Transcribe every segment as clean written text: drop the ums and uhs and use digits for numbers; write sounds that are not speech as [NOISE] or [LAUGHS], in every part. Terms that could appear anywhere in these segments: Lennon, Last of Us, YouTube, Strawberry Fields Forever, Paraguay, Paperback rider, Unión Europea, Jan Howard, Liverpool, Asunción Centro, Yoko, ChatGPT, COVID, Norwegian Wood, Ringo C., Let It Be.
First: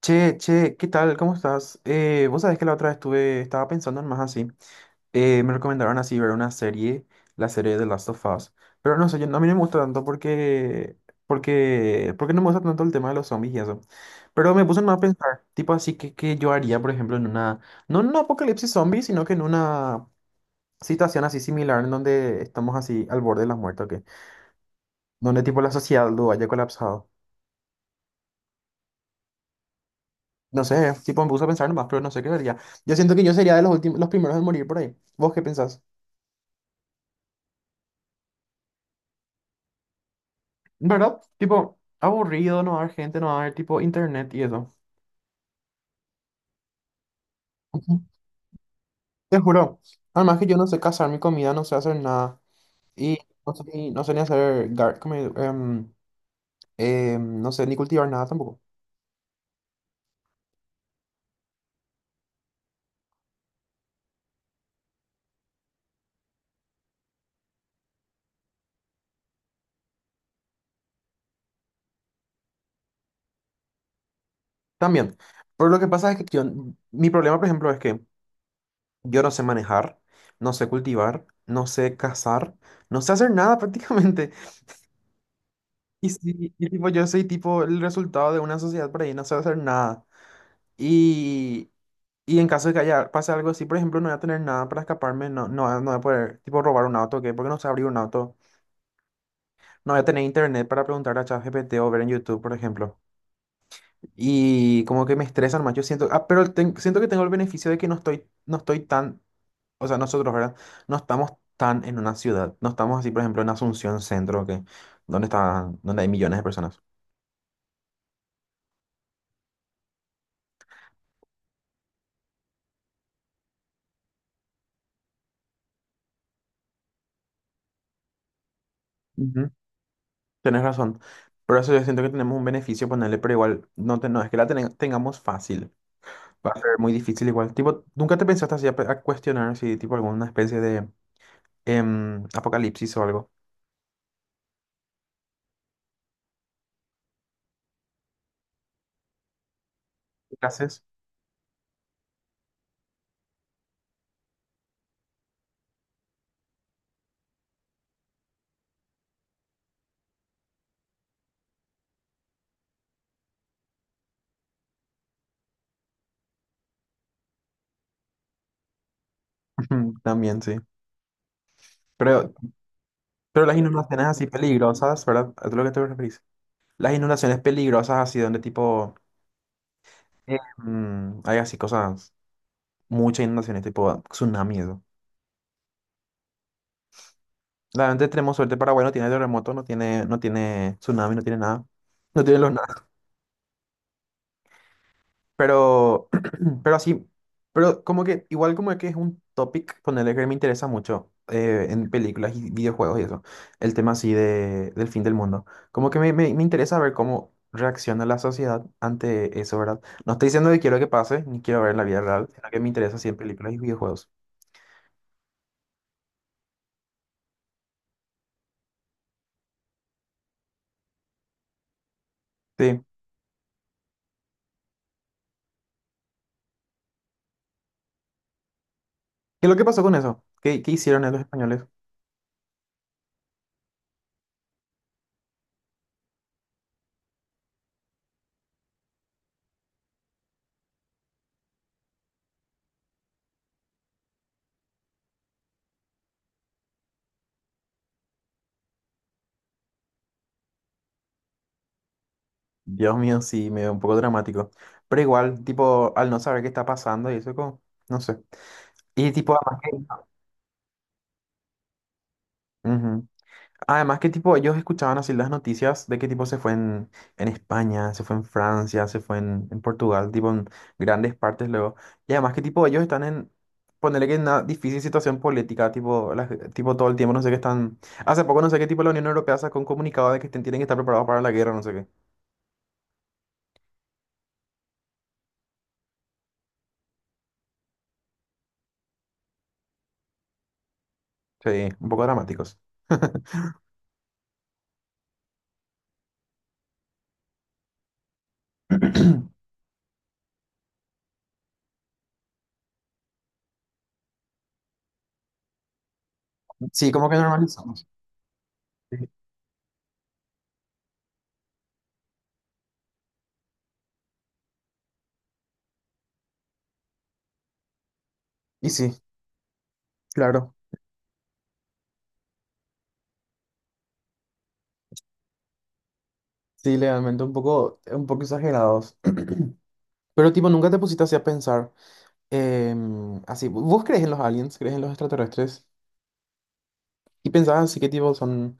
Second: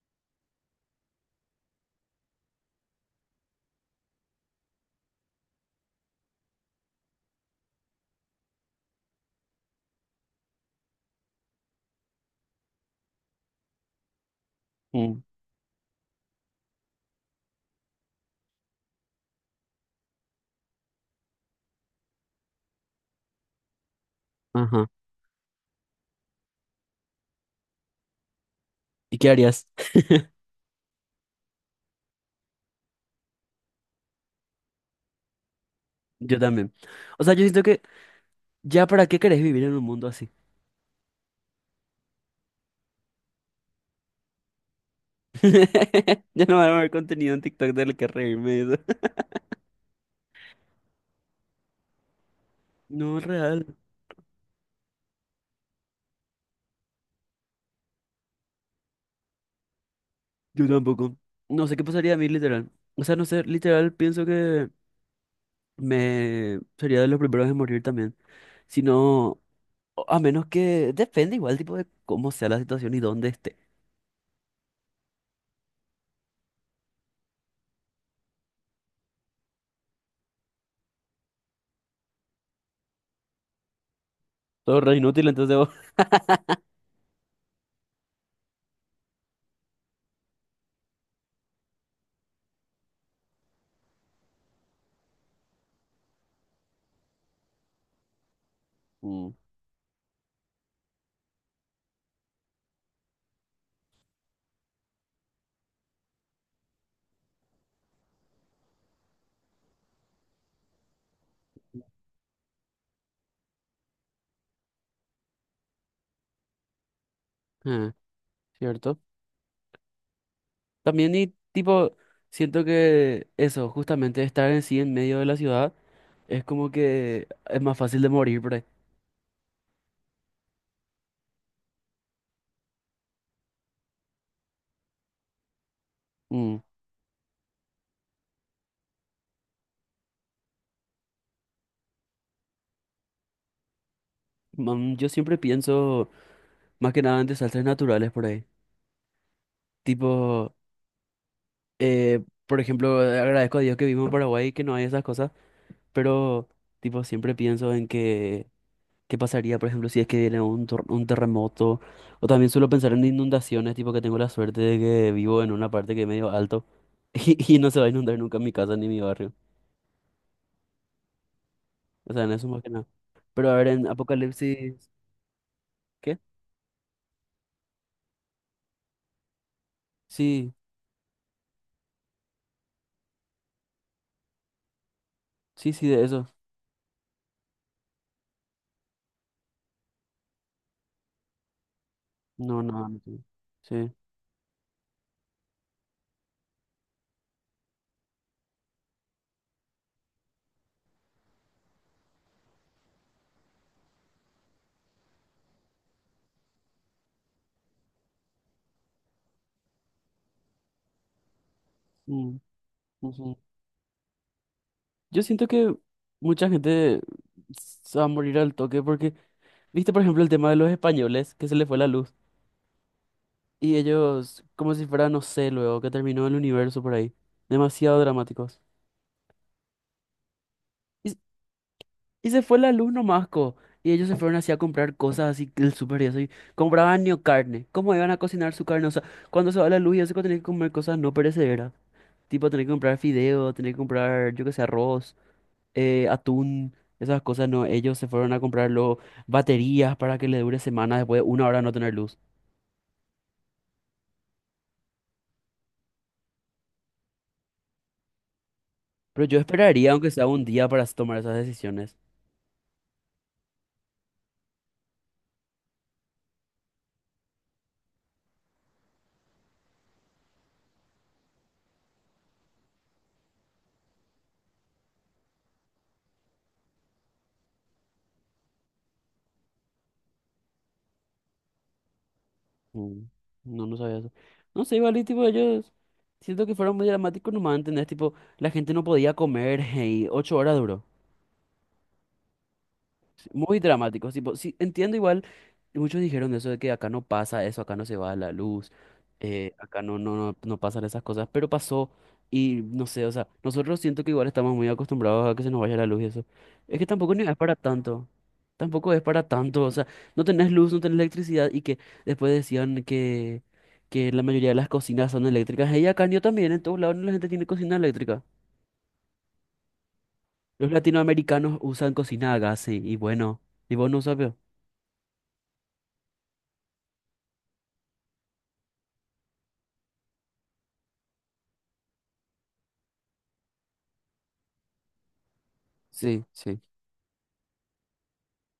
Che, che, ¿qué tal? ¿Cómo estás? Vos sabés que la otra vez estaba pensando en más así. Me recomendaron así ver una serie, la serie de Last of Us. Pero no sé, yo, a mí no me gusta tanto porque no me gusta tanto el tema de los zombies y eso. Pero me puse más a Mm. pensar, tipo así, que yo haría, por ejemplo, no en un apocalipsis zombie, sino que en una situación así similar en donde estamos así al borde de la muerte, ¿o qué? Ajá. Donde tipo la sociedad lo haya colapsado. ¿Y qué harías? [LAUGHS] No sé, tipo me puse a pensar nomás, pero no sé qué sería. Yo siento que yo sería de los últimos, los primeros en morir por ahí. ¿Vos qué pensás? Yo también. O sea, yo siento que ya para qué querés vivir en un mundo así. ¿Verdad? Tipo, aburrido, no va a haber gente, no va a haber tipo internet y eso. [LAUGHS] Ya no va a haber contenido en TikTok del Ujú. que reírme y eso. [LAUGHS] Te juro. Además que yo no sé cazar mi comida, no sé hacer nada. Y No, no sé real. ni, no sé ni hacer gar, no sé ni cultivar nada tampoco. Yo tampoco. No sé qué pasaría a mí, literal. O sea, no sé, literal, pienso que me sería de los primeros en morir también. Si no, a menos que depende igual, tipo, de cómo sea la situación y dónde esté. También. Pero lo que pasa es que yo, mi problema, por ejemplo, es que yo no sé manejar, no sé cultivar, no sé cazar, no sé hacer nada [LAUGHS] prácticamente. Todo re inútil, entonces, [LAUGHS] vos. Y sí, y tipo, yo soy tipo el resultado de una sociedad por ahí, no sé hacer nada. Y, y en caso de que haya, pase algo así, por ejemplo, no voy a tener nada para escaparme, no voy a poder tipo robar un auto, ¿qué? Porque no sé abrir un auto. Mm. No voy a tener internet para preguntar a ChatGPT o ver en YouTube, por ejemplo. Y como que me estresan más, yo siento, ah, pero siento que tengo el beneficio de que no estoy tan, o sea, nosotros, ¿verdad? No estamos tan en una ciudad, no estamos así, por ejemplo, en Asunción Centro, donde hay millones de personas. Ah, ¿cierto? También, y tipo, siento que eso, justamente estar en sí en medio de la ciudad, es como que es más fácil de morir por ahí. Tenés razón. Por eso yo siento que tenemos un beneficio ponerle, pero igual no, no es que la tengamos fácil. Va a Mm. ser muy difícil igual. Tipo, ¿nunca te pensaste así a, a cuestionar si tipo alguna especie de apocalipsis o algo? Man, yo siempre pienso más que nada en desastres naturales por ahí. Tipo, Clases. Por ejemplo, agradezco a Dios que vivo en Paraguay y que no hay esas cosas, pero tipo, siempre pienso en que qué pasaría, por ejemplo, si es que viene un, un terremoto, o también suelo pensar en inundaciones, tipo que tengo la suerte de que vivo en una parte que es medio alto [LAUGHS] y no se va a inundar nunca mi casa ni mi barrio. [LAUGHS] También, sí. O sea, Pero, en eso más que nada. pero Pero las a ver, en inundaciones así apocalipsis, peligrosas, ¿verdad? ¿A lo que te ¿qué? referís? Las inundaciones peligrosas así donde tipo Sí, hay así cosas, muchas inundaciones, tipo tsunami y eso. sí, sí, de eso. Realmente tenemos suerte, Paraguay no tiene terremoto, no tiene tsunami, no tiene nada. No tiene los. No, no, no, no. Sí. Sí. Pero, [CLEARS THROAT] pero así, pero como que, igual como que es un topic, ponerle que me interesa mucho en películas y videojuegos y eso, el tema así de, del fin del mundo. Como que me interesa ver cómo reacciona la sociedad ante eso, ¿verdad? No estoy diciendo que quiero que pase, ni quiero ver en la vida real, Mm, sino que me interesa así en ujú. películas y videojuegos. Yo siento que mucha gente se va a morir al toque porque, viste, por ejemplo, el tema de los españoles, que se les fue la luz. Sí. Y ellos, como si fuera, no sé, luego que terminó el universo por ahí. Demasiado dramáticos. ¿Qué es lo que pasó con eso? ¿Qué hicieron los españoles? Y se fue la luz nomás, co. Y ellos se fueron así a comprar cosas así que el súper y eso. Y compraban ni carne. ¿Cómo iban a cocinar su carne? O sea, cuando se va la luz y eso que tenés que comer cosas no perecederas. Tipo, tenés que comprar fideo, tenés que comprar, yo qué sé, arroz, atún, esas cosas, no. Ellos se fueron a comprar luego baterías para que le dure semanas después de 1 hora de no tener luz. Dios mío, sí, medio un poco dramático. Pero igual, tipo, al no saber qué está pasando y eso, como, no sé. Y Pero tipo, yo además que... esperaría, aunque sea un día, para tomar esas decisiones. Ujú. Además, que tipo, ellos escuchaban así las noticias de que tipo se fue en, España, se fue en Francia, se fue en, Portugal, tipo en grandes partes luego. Y además que tipo ellos están ponerle que en una difícil situación política, tipo, tipo todo el tiempo, no sé qué están. Hace poco no sé qué tipo la Unión Europea sacó un comunicado de que tienen que estar preparados para la guerra, no sé qué. Mm. No, no sabía eso. No sé, igual, y tipo ellos, siento que fueron muy dramáticos nomás, ¿entendés? Tipo, la gente no podía comer [LAUGHS] y 8 horas duró. Sí, un poco dramáticos. Sí, [CLEARS THROAT] muy dramáticos, tipo, sí, entiendo igual, y muchos dijeron eso de que acá no pasa eso, acá no se va la luz, [LAUGHS] acá no pasan esas cosas, pero pasó, y no sé, o sea, nosotros siento que igual estamos muy acostumbrados a que se nos vaya la luz y eso. Sí, como que Es para normalizamos. tanto, tampoco es Sí. para tanto, o sea, no tenés luz, no tenés electricidad, y que después decían que la mayoría de las cocinas son eléctricas. Y acá yo también, en todos lados la gente tiene cocina eléctrica. Y sí, claro. Los latinoamericanos usan cocina a gas, sí, y bueno, y vos no sabes. Sí, legalmente un poco exagerados. [CLEARS THROAT] Pero tipo, nunca te pusiste así a pensar. Así, ¿vos crees en los aliens? ¿Crees en los extraterrestres? Sí, sí. ¿Y pensás así que tipo son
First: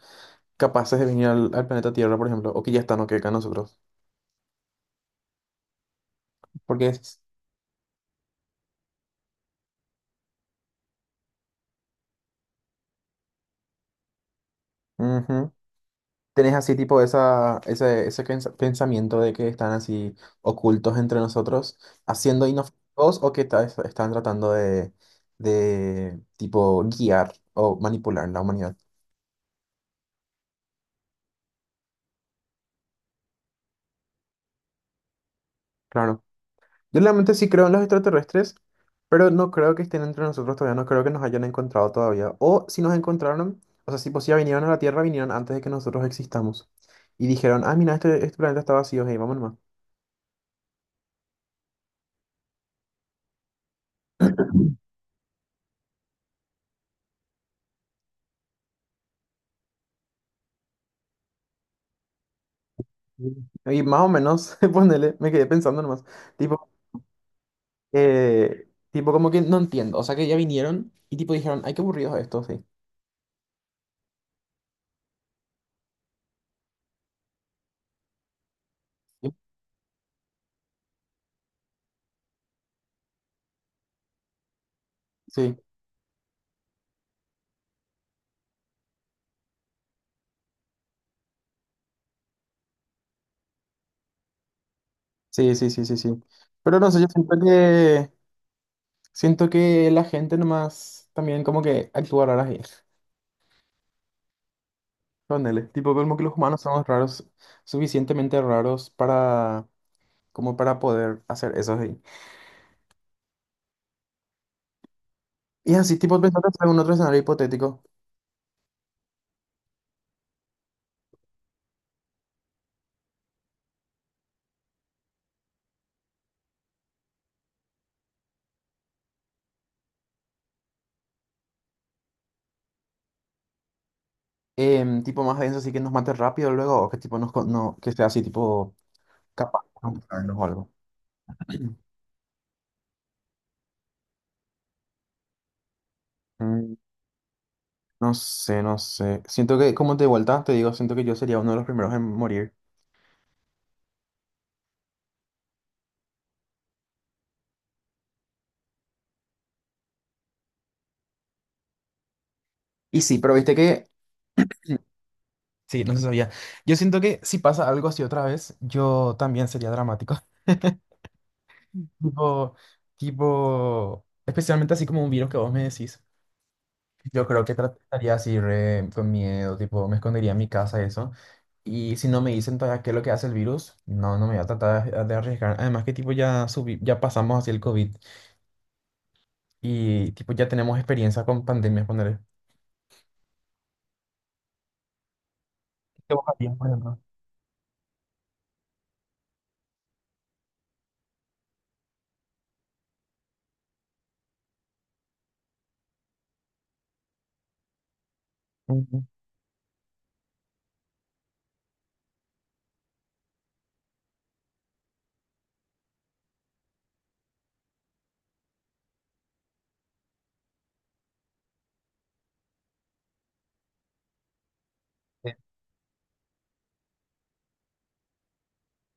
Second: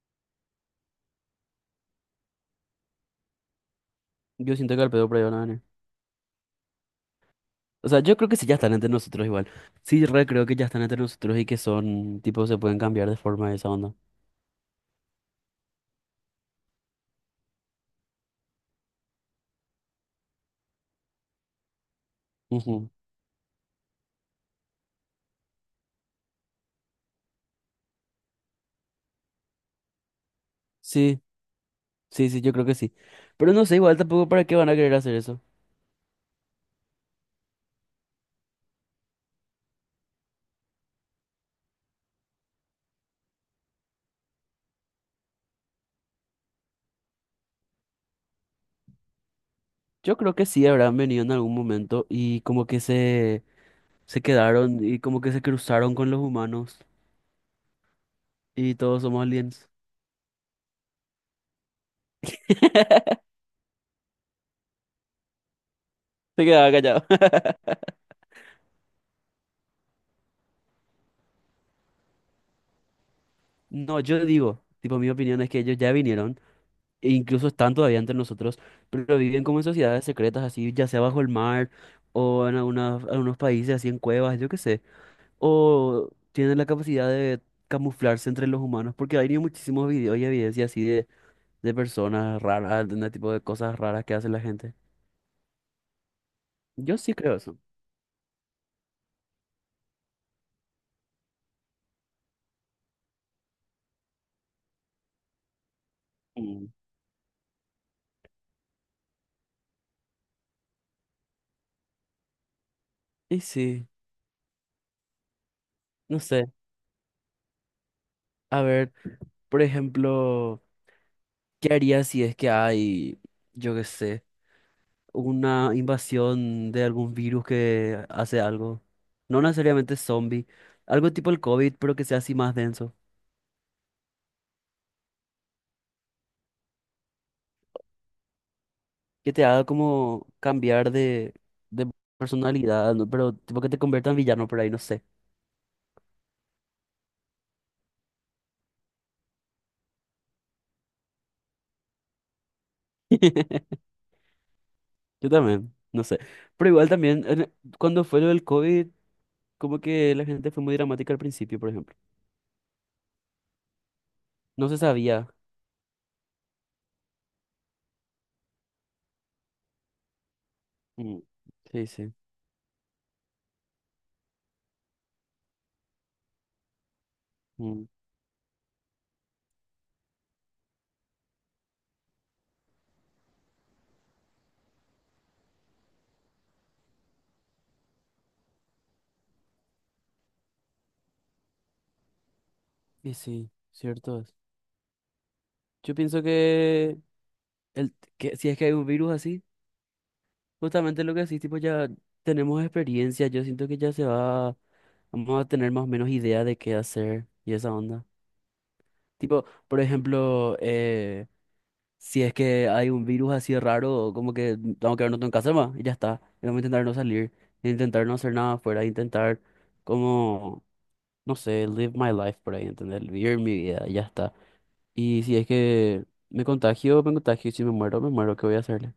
capaces de venir al, al planeta Tierra, por ejemplo? O que ya están o que acá nosotros. Yo siento que al pedo por ahí van a venir. Porque es. O sea, yo creo que sí, ya están entre nosotros igual. Sí, re creo que ya están entre nosotros y que son, tipo, se pueden cambiar de forma, de esa onda. Ujú. Tenés así tipo ese pensamiento de que están así ocultos entre nosotros, haciendo Ujú. inofensivos o que están tratando de tipo guiar o manipular la humanidad. Sí, sí, sí, yo creo que sí. Pero no sé, igual tampoco para qué van a querer hacer eso. Claro. Yo realmente sí creo en los extraterrestres, pero no creo que estén entre nosotros todavía, no creo que nos hayan encontrado todavía. O si nos encontraron, o sea, si ya vinieron a la Tierra, vinieron antes de que nosotros existamos. Y dijeron, ah, mira, este planeta está vacío, hey, vamos nomás. Yo creo que sí habrán venido en algún momento y como que se quedaron y como que se cruzaron con los humanos, y todos somos aliens. [LAUGHS] Mm. Y más o menos, [LAUGHS] ponele, me quedé pensando nomás. Se Tipo, quedaba callado. [LAUGHS] Tipo, como que no entiendo. O sea, que ya vinieron y tipo dijeron, ay, qué aburridos estos, sí. No, yo digo, tipo, mi opinión es que ellos ya vinieron e incluso están todavía entre nosotros, pero viven como en sociedades secretas, así, ya sea bajo el mar o en algunos países, así en cuevas, yo qué sé, Sí, o tienen la capacidad de camuflarse entre los humanos, porque hay muchísimos videos y evidencia así de personas raras, de ese tipo de cosas raras que hace la gente. sí, sí, sí, sí, sí. Pero no Yo sé, yo sí creo eso. Siento que la gente nomás también como que actúa rara. [LAUGHS] Ponele, tipo, como que los humanos Mm. somos raros, suficientemente raros para, como para poder hacer eso ahí. Y sí, Y así, tipo, no sé, pensando en algún otro escenario hipotético, a ver, por ejemplo, ¿qué harías si es que hay, yo qué sé, una invasión de algún virus que hace algo? No necesariamente zombie, algo tipo el COVID, pero que sea así más denso. Tipo más denso, así que nos mate rápido luego, o que tipo nos, no, que sea así, tipo, Que te capaz haga de como matarnos o algo. cambiar de personalidad, ¿no? Pero tipo que te convierta en villano por ahí, no sé. Mm. No sé, no sé. Siento que, como de vuelta, te digo, siento que yo sería uno de los primeros en morir. [LAUGHS] Yo también, no sé. Pero igual también, cuando fue lo del COVID, como que la gente fue muy dramática al principio, por ejemplo. Y sí, pero viste que... No se sabía. Sí, no se sabía. Yo siento que si pasa algo así otra vez, yo también sería dramático. Mm. Sí, sí. Tipo, especialmente así como un virus que vos me decís, yo creo que Mm. trataría así re con miedo, tipo, me escondería en mi casa y eso. Y si no me dicen todavía qué es lo que hace el virus, no, no me voy a tratar de arriesgar. Además que tipo ya subí, ya pasamos hacia el COVID y tipo ya tenemos experiencia con pandemias, poner. Y sí, cierto es. Yo ¿Qué pienso vos harías, por ejemplo? que que si es que hay un virus así, justamente lo que decís, tipo, ya tenemos experiencia, yo siento que vamos a tener más o menos idea de qué hacer y esa onda. Ujú, Tipo, por ejemplo, si es que hay un virus así raro, como que vamos a quedarnos en casa más y ya está. Y vamos a intentar no salir, intentar no hacer nada afuera, intentar como, no sé, live my life por ahí, ¿entendés? Vivir mi vida y ya está. Y sí. si es que me contagio, y si me muero, me muero. ¿Qué voy a hacer?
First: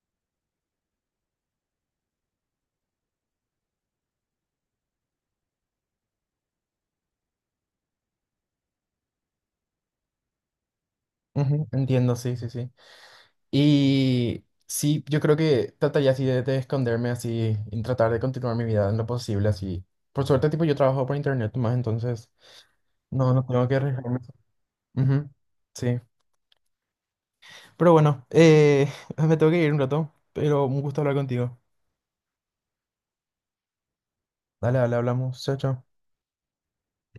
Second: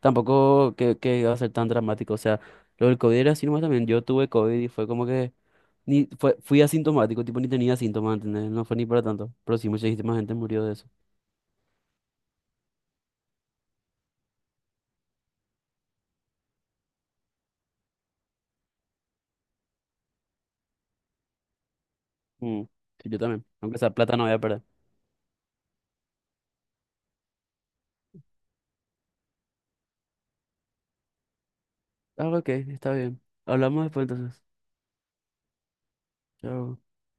Tampoco que iba a ser tan dramático. O sea, lo del COVID era así nomás también. Yo tuve COVID y fue como que ni fue, fui asintomático, tipo ni tenía síntomas, ¿entendés? No fue ni para tanto. Pero sí, muchísima gente murió de eso. Ujú, entiendo, sí, sí, sí. Y sí, yo creo que trataría así de esconderme así y tratar de continuar mi vida en lo posible así. Por suerte, tipo, yo trabajo por internet más, entonces Mm. Sí, yo no, también. no tengo que Aunque esa plata arriesgarme. no voy a perder. Ujú. Sí. Pero bueno, [LAUGHS] me tengo que ir un rato, pero un gusto hablar contigo. Ah, ok, está bien. Hablamos después, entonces. Dale, dale, hablamos. Chao, chao. Chao.